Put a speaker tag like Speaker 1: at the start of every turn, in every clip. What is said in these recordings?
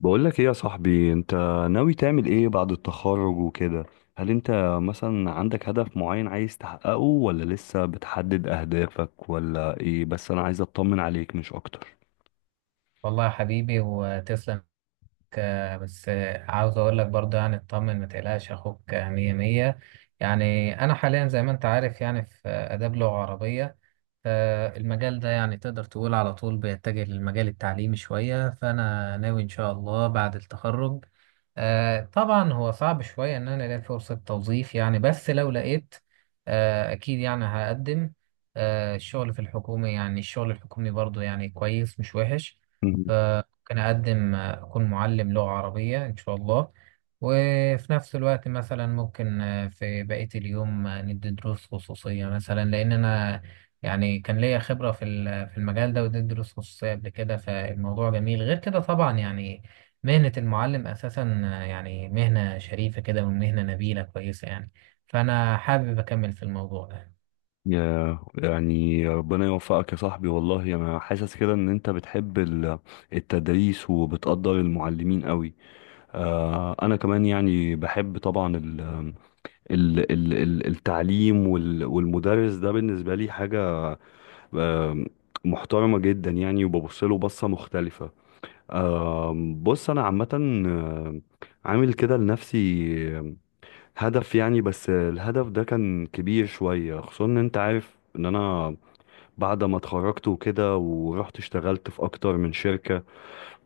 Speaker 1: بقولك ايه يا صاحبي؟ انت ناوي تعمل ايه بعد التخرج وكده؟ هل انت مثلا عندك هدف معين عايز تحققه، ولا لسه بتحدد اهدافك، ولا ايه؟ بس انا عايز اطمن عليك مش اكتر.
Speaker 2: والله يا حبيبي وتسلم. بس عاوز اقول لك برضه يعني اطمن، ما تقلقش اخوك مية مية. يعني انا حاليا زي ما انت عارف يعني في اداب لغة عربية، فالمجال ده يعني تقدر تقول على طول بيتجه للمجال التعليمي شوية، فأنا ناوي إن شاء الله بعد التخرج. طبعا هو صعب شوية إن أنا ألاقي فرصة توظيف يعني، بس لو لقيت أكيد يعني هقدم. الشغل في الحكومة يعني الشغل الحكومي برضو يعني كويس مش وحش.
Speaker 1: مم.
Speaker 2: فممكن أقدم أكون معلم لغة عربية إن شاء الله. وفي نفس الوقت مثلا ممكن في بقية اليوم ندي دروس خصوصية مثلا، لأن أنا يعني كان ليا خبرة في المجال ده، واديت دروس خصوصية قبل كده، فالموضوع جميل. غير كده طبعا يعني مهنة المعلم أساسا يعني مهنة شريفة كده ومهنة نبيلة كويسة يعني، فأنا حابب أكمل في الموضوع ده.
Speaker 1: يا يعني ربنا يوفقك يا صاحبي، والله انا حاسس كده ان انت بتحب التدريس وبتقدر المعلمين قوي. آه، انا كمان يعني بحب طبعا التعليم والمدرس ده بالنسبة لي حاجة، آم، محترمة جدا يعني، وببص له بصة مختلفة. بص، أنا عامة عامل كده لنفسي آم، هدف، يعني بس الهدف ده كان كبير شوية، خصوصا إن أنت عارف إن أنا بعد ما اتخرجت وكده ورحت اشتغلت في أكتر من شركة.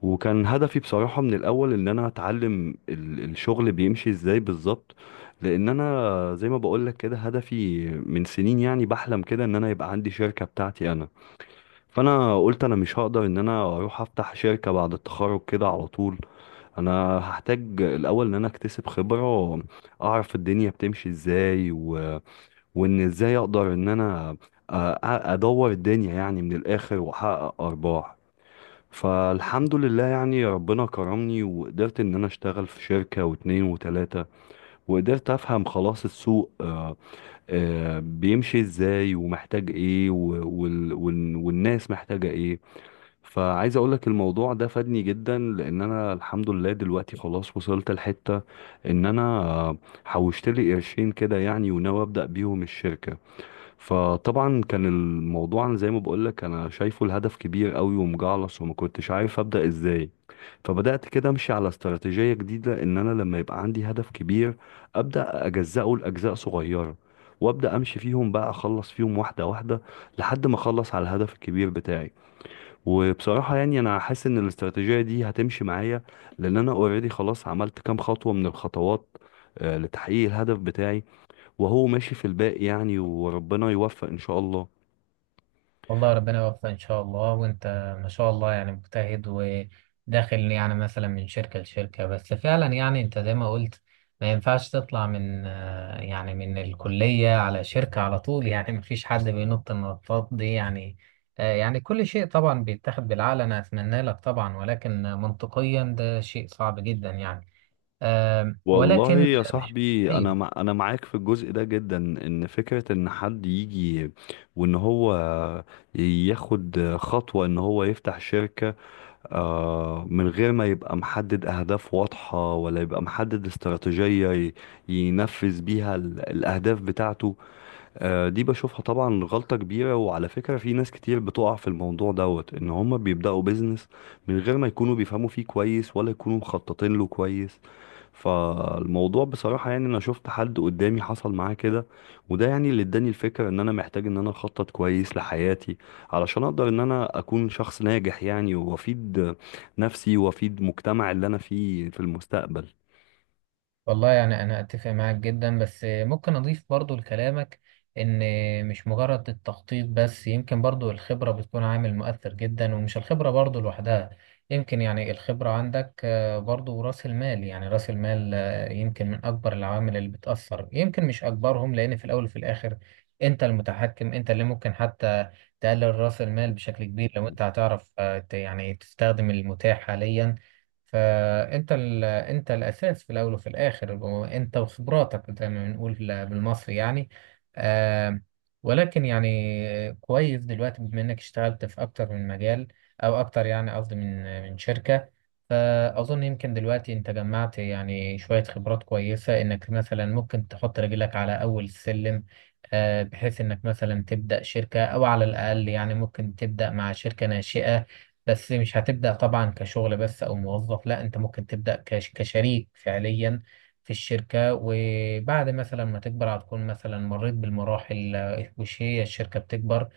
Speaker 1: وكان هدفي بصراحة من الأول إن أنا أتعلم الشغل بيمشي إزاي بالظبط، لأن أنا زي ما بقولك كده هدفي من سنين، يعني بحلم كده إن أنا يبقى عندي شركة بتاعتي أنا. فانا قلت انا مش هقدر ان انا اروح افتح شركة بعد التخرج كده على طول، انا هحتاج الاول ان انا اكتسب خبرة، اعرف الدنيا بتمشي ازاي وان ازاي اقدر ان انا أ- ادور الدنيا يعني من الاخر واحقق ارباح. فالحمد لله يعني ربنا كرمني، وقدرت ان انا اشتغل في شركة واتنين وتلاتة، وقدرت افهم خلاص السوق بيمشي ازاي ومحتاج ايه، والناس محتاجة ايه. فعايز اقول لك الموضوع ده فادني جدا، لان انا الحمد لله دلوقتي خلاص وصلت لحتة ان انا حوشت لي قرشين كده يعني، وناوي ابدا بيهم الشركة. فطبعا كان الموضوع، أنا زي ما بقول لك، انا شايفه الهدف كبير قوي ومجعلص وما كنتش عارف ابدا ازاي. فبدات كده امشي على استراتيجية جديدة، ان انا لما يبقى عندي هدف كبير ابدا اجزأه لاجزاء صغيرة، وابدا امشي فيهم بقى، اخلص فيهم واحدة واحدة، لحد ما اخلص على الهدف الكبير بتاعي. وبصراحة يعني أنا حاسس إن الاستراتيجية دي هتمشي معايا، لأن أنا أوريدي خلاص عملت كام خطوة من الخطوات لتحقيق الهدف بتاعي، وهو ماشي في الباقي يعني، وربنا يوفق إن شاء الله.
Speaker 2: والله ربنا يوفقك ان شاء الله. وانت ما شاء الله يعني مجتهد، وداخل يعني مثلا من شركة لشركة، بس فعلا يعني انت زي ما قلت ما ينفعش تطلع من يعني من الكلية على شركة على طول يعني ما فيش حد بينط النطاط دي يعني. يعني كل شيء طبعا بيتاخد بالعقل، انا اتمنى لك طبعا ولكن منطقيا ده شيء صعب جدا يعني.
Speaker 1: والله
Speaker 2: ولكن
Speaker 1: يا
Speaker 2: مش
Speaker 1: صاحبي، أنا
Speaker 2: مستحيل.
Speaker 1: مع أنا معاك في الجزء ده جدا، إن فكرة إن حد يجي وإن هو ياخد خطوة إن هو يفتح شركة من غير ما يبقى محدد أهداف واضحة، ولا يبقى محدد استراتيجية ينفذ بيها الأهداف بتاعته، دي بشوفها طبعا غلطة كبيرة. وعلى فكرة، في ناس كتير بتقع في الموضوع دوت، إن هما بيبدأوا بيزنس من غير ما يكونوا بيفهموا فيه كويس، ولا يكونوا مخططين له كويس. فالموضوع بصراحة يعني، أنا شفت حد قدامي حصل معاه كده، وده يعني اللي اداني الفكرة إن أنا محتاج إن أنا أخطط كويس لحياتي، علشان أقدر إن أنا أكون شخص ناجح يعني، وأفيد نفسي وأفيد مجتمع اللي أنا فيه في المستقبل.
Speaker 2: والله يعني أنا أتفق معاك جدا، بس ممكن أضيف برضو لكلامك إن مش مجرد التخطيط بس، يمكن برضو الخبرة بتكون عامل مؤثر جدا، ومش الخبرة برضو لوحدها، يمكن يعني الخبرة عندك برضو رأس المال. يعني رأس المال يمكن من أكبر العوامل اللي بتأثر، يمكن مش أكبرهم، لأن في الأول وفي الآخر أنت المتحكم، أنت اللي ممكن حتى تقلل رأس المال بشكل كبير لو أنت هتعرف يعني تستخدم المتاح حاليا. فانت انت الاساس في الاول وفي الاخر، انت وخبراتك زي ما بنقول بالمصري يعني. آه ولكن يعني كويس دلوقتي بما انك اشتغلت في اكتر من مجال، او اكتر يعني قصدي من شركة. فاظن يمكن دلوقتي انت جمعت يعني شوية خبرات كويسة انك مثلا ممكن تحط رجلك على اول السلم، بحيث انك مثلا تبدأ شركة، او على الاقل يعني ممكن تبدأ مع شركة ناشئة. بس مش هتبدأ طبعا كشغل بس أو موظف، لا أنت ممكن تبدأ كشريك فعليا في الشركة، وبعد مثلا ما تكبر هتكون مثلا مريت بالمراحل وش هي الشركة بتكبر.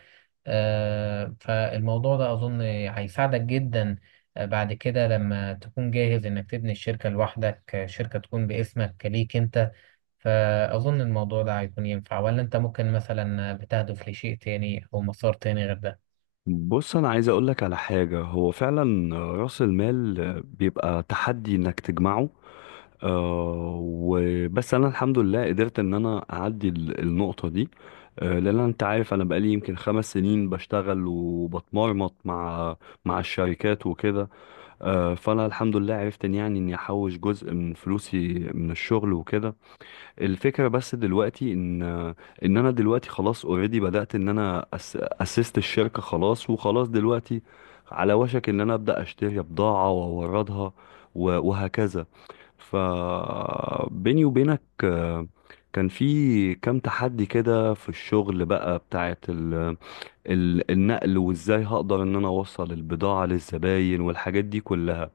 Speaker 2: فالموضوع ده أظن هيساعدك جدا. بعد كده لما تكون جاهز إنك تبني الشركة لوحدك، شركة تكون باسمك ليك أنت. فأظن الموضوع ده هيكون ينفع، ولا أنت ممكن مثلا بتهدف لشيء تاني أو مسار تاني غير ده؟
Speaker 1: بص، أنا عايز أقولك على حاجة، هو فعلا رأس المال بيبقى تحدي إنك تجمعه، آه، وبس انا الحمد لله قدرت ان انا اعدي النقطة دي. آه، لان انت عارف انا بقالي يمكن خمس سنين بشتغل وبتمرمط مع مع الشركات وكده. آه، فانا الحمد لله عرفت ان يعني اني احوش جزء من فلوسي من الشغل وكده. الفكرة بس دلوقتي ان ان انا دلوقتي خلاص اوريدي بدأت ان انا اسست الشركة خلاص، وخلاص دلوقتي على وشك ان انا ابدأ اشتري بضاعة واوردها وهكذا. فبيني وبينك كان في كام تحدي كده في الشغل، بقى بتاعت النقل وازاي هقدر ان انا اوصل البضاعة للزباين والحاجات دي كلها.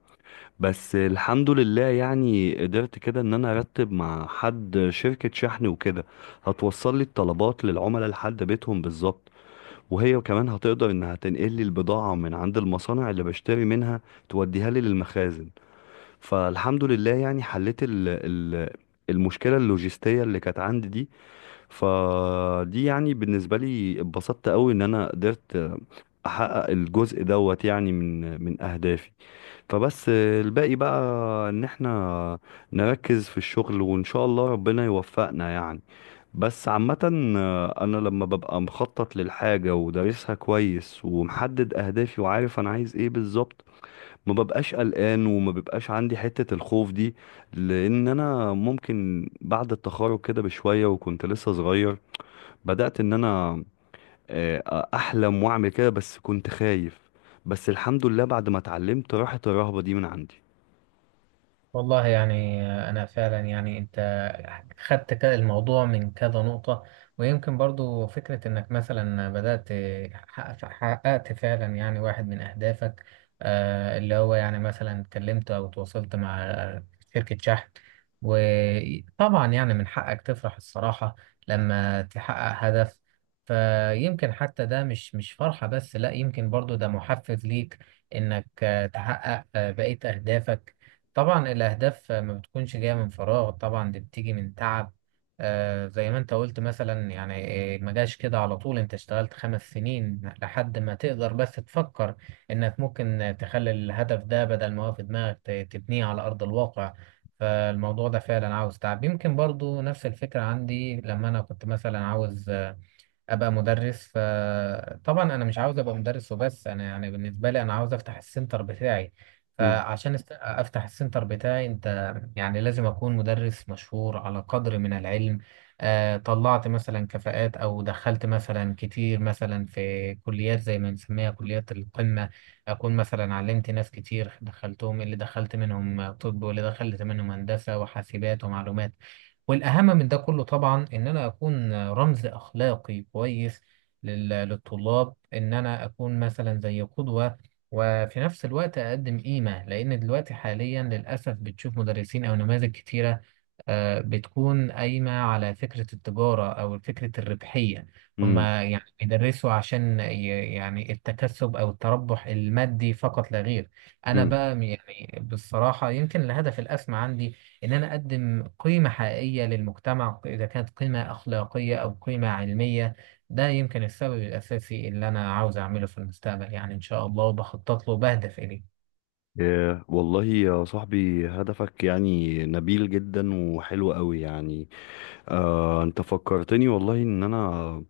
Speaker 1: بس الحمد لله يعني قدرت كده ان انا ارتب مع حد شركة شحن وكده، هتوصل لي الطلبات للعملاء لحد بيتهم بالظبط، وهي كمان هتقدر انها تنقل لي البضاعة من عند المصانع اللي بشتري منها، توديها لي للمخازن. فالحمد لله يعني حليت ال ال المشكلة اللوجستية اللي كانت عندي دي. فدي يعني بالنسبة لي اتبسطت قوي ان انا قدرت احقق الجزء دوت يعني من اهدافي. فبس الباقي بقى ان احنا نركز في الشغل، وان شاء الله ربنا يوفقنا يعني. بس عامة، انا لما ببقى مخطط للحاجة ودارسها كويس ومحدد اهدافي وعارف انا عايز ايه بالظبط، ما ببقاش قلقان وما ببقاش عندي حتة الخوف دي. لان انا ممكن بعد التخرج كده بشوية، وكنت لسه صغير، بدأت ان انا احلم واعمل كده، بس كنت خايف. بس الحمد لله بعد ما اتعلمت راحت الرهبة دي من عندي.
Speaker 2: والله يعني أنا فعلا يعني أنت خدت الموضوع من كذا نقطة، ويمكن برضو فكرة إنك مثلا بدأت حققت فعلا يعني واحد من أهدافك، اللي هو يعني مثلا اتكلمت أو تواصلت مع شركة شحن. وطبعا يعني من حقك تفرح الصراحة لما تحقق هدف، فيمكن حتى ده مش فرحة بس، لا يمكن برضو ده محفز ليك إنك تحقق بقية أهدافك. طبعا الأهداف ما بتكونش جاية من فراغ، طبعا دي بتيجي من تعب. زي ما انت قلت مثلا، يعني ما جاش كده على طول، انت اشتغلت 5 سنين لحد ما تقدر بس تفكر انك ممكن تخلي الهدف ده، بدل ما هو في دماغك، تبنيه على أرض الواقع. فالموضوع ده فعلا عاوز تعب. يمكن برضو نفس الفكرة عندي لما أنا كنت مثلا عاوز ابقى مدرس. طبعا انا مش عاوز ابقى مدرس وبس، انا يعني بالنسبه لي انا عاوز افتح السنتر بتاعي.
Speaker 1: مم.
Speaker 2: فعشان افتح السنتر بتاعي، انت يعني لازم اكون مدرس مشهور على قدر من العلم، طلعت مثلا كفاءات او دخلت مثلا كتير مثلا في كليات زي ما بنسميها كليات القمه. اكون مثلا علمت ناس كتير دخلتهم، اللي دخلت منهم طب واللي دخلت منهم هندسه وحاسبات ومعلومات. والأهم من ده كله طبعا إن أنا أكون رمز أخلاقي كويس للطلاب، إن أنا أكون مثلا زي قدوة. وفي نفس الوقت أقدم قيمة، لأن دلوقتي حاليا للأسف بتشوف مدرسين أو نماذج كتيرة بتكون قايمة على فكرة التجارة أو فكرة الربحية.
Speaker 1: مم.
Speaker 2: هما يعني بيدرسوا عشان يعني التكسب أو التربح المادي فقط لا غير. أنا
Speaker 1: مم.
Speaker 2: بقى يعني بالصراحة يمكن الهدف الأسمى عندي إن أنا أقدم قيمة حقيقية للمجتمع، إذا كانت قيمة أخلاقية أو قيمة علمية. ده يمكن السبب الأساسي اللي أنا عاوز أعمله في المستقبل، يعني إن شاء الله، وبخطط له وبهدف إليه.
Speaker 1: آه، والله يا صاحبي، هدفك يعني نبيل جدا وحلو قوي يعني. آه، انت فكرتني والله ان انا،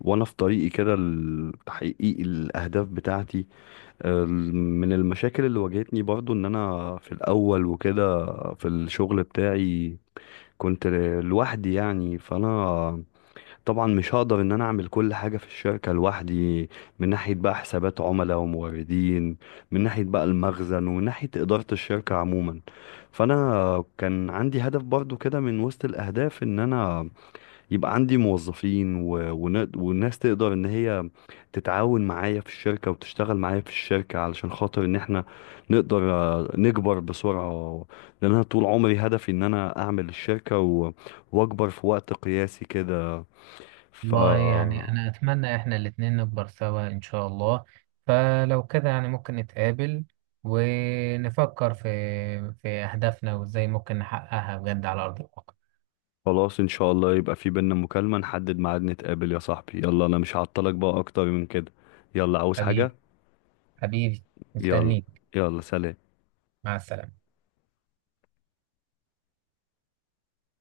Speaker 1: وانا في طريقي كده لتحقيق الاهداف بتاعتي، من المشاكل اللي واجهتني برضو ان انا في الاول وكده، في الشغل بتاعي كنت لوحدي يعني. فانا طبعا مش هقدر ان انا اعمل كل حاجة في الشركة لوحدي، من ناحية بقى حسابات عملاء وموردين، من ناحية بقى المخزن، ومن ناحية إدارة الشركة عموما. فانا كان عندي هدف برضو كده من وسط الاهداف، ان انا يبقى عندي موظفين والناس تقدر ان هي تتعاون معايا في الشركة وتشتغل معايا في الشركة، علشان خاطر ان احنا نقدر نكبر بسرعة. لان انا طول عمري هدفي ان انا اعمل الشركة واكبر في وقت قياسي كده. ف
Speaker 2: والله يعني أنا أتمنى إحنا الاتنين نكبر سوا إن شاء الله. فلو كده يعني ممكن نتقابل ونفكر في أهدافنا وإزاي ممكن نحققها بجد على أرض الواقع.
Speaker 1: خلاص ان شاء الله، يبقى في بينا مكالمة نحدد ميعاد نتقابل يا صاحبي. يلا، انا مش هعطلك بقى اكتر من كده. يلا، عاوز حاجة؟
Speaker 2: حبيبي، حبيبي،
Speaker 1: يلا.
Speaker 2: مستنيك.
Speaker 1: يلا، سلام.
Speaker 2: مع السلامة.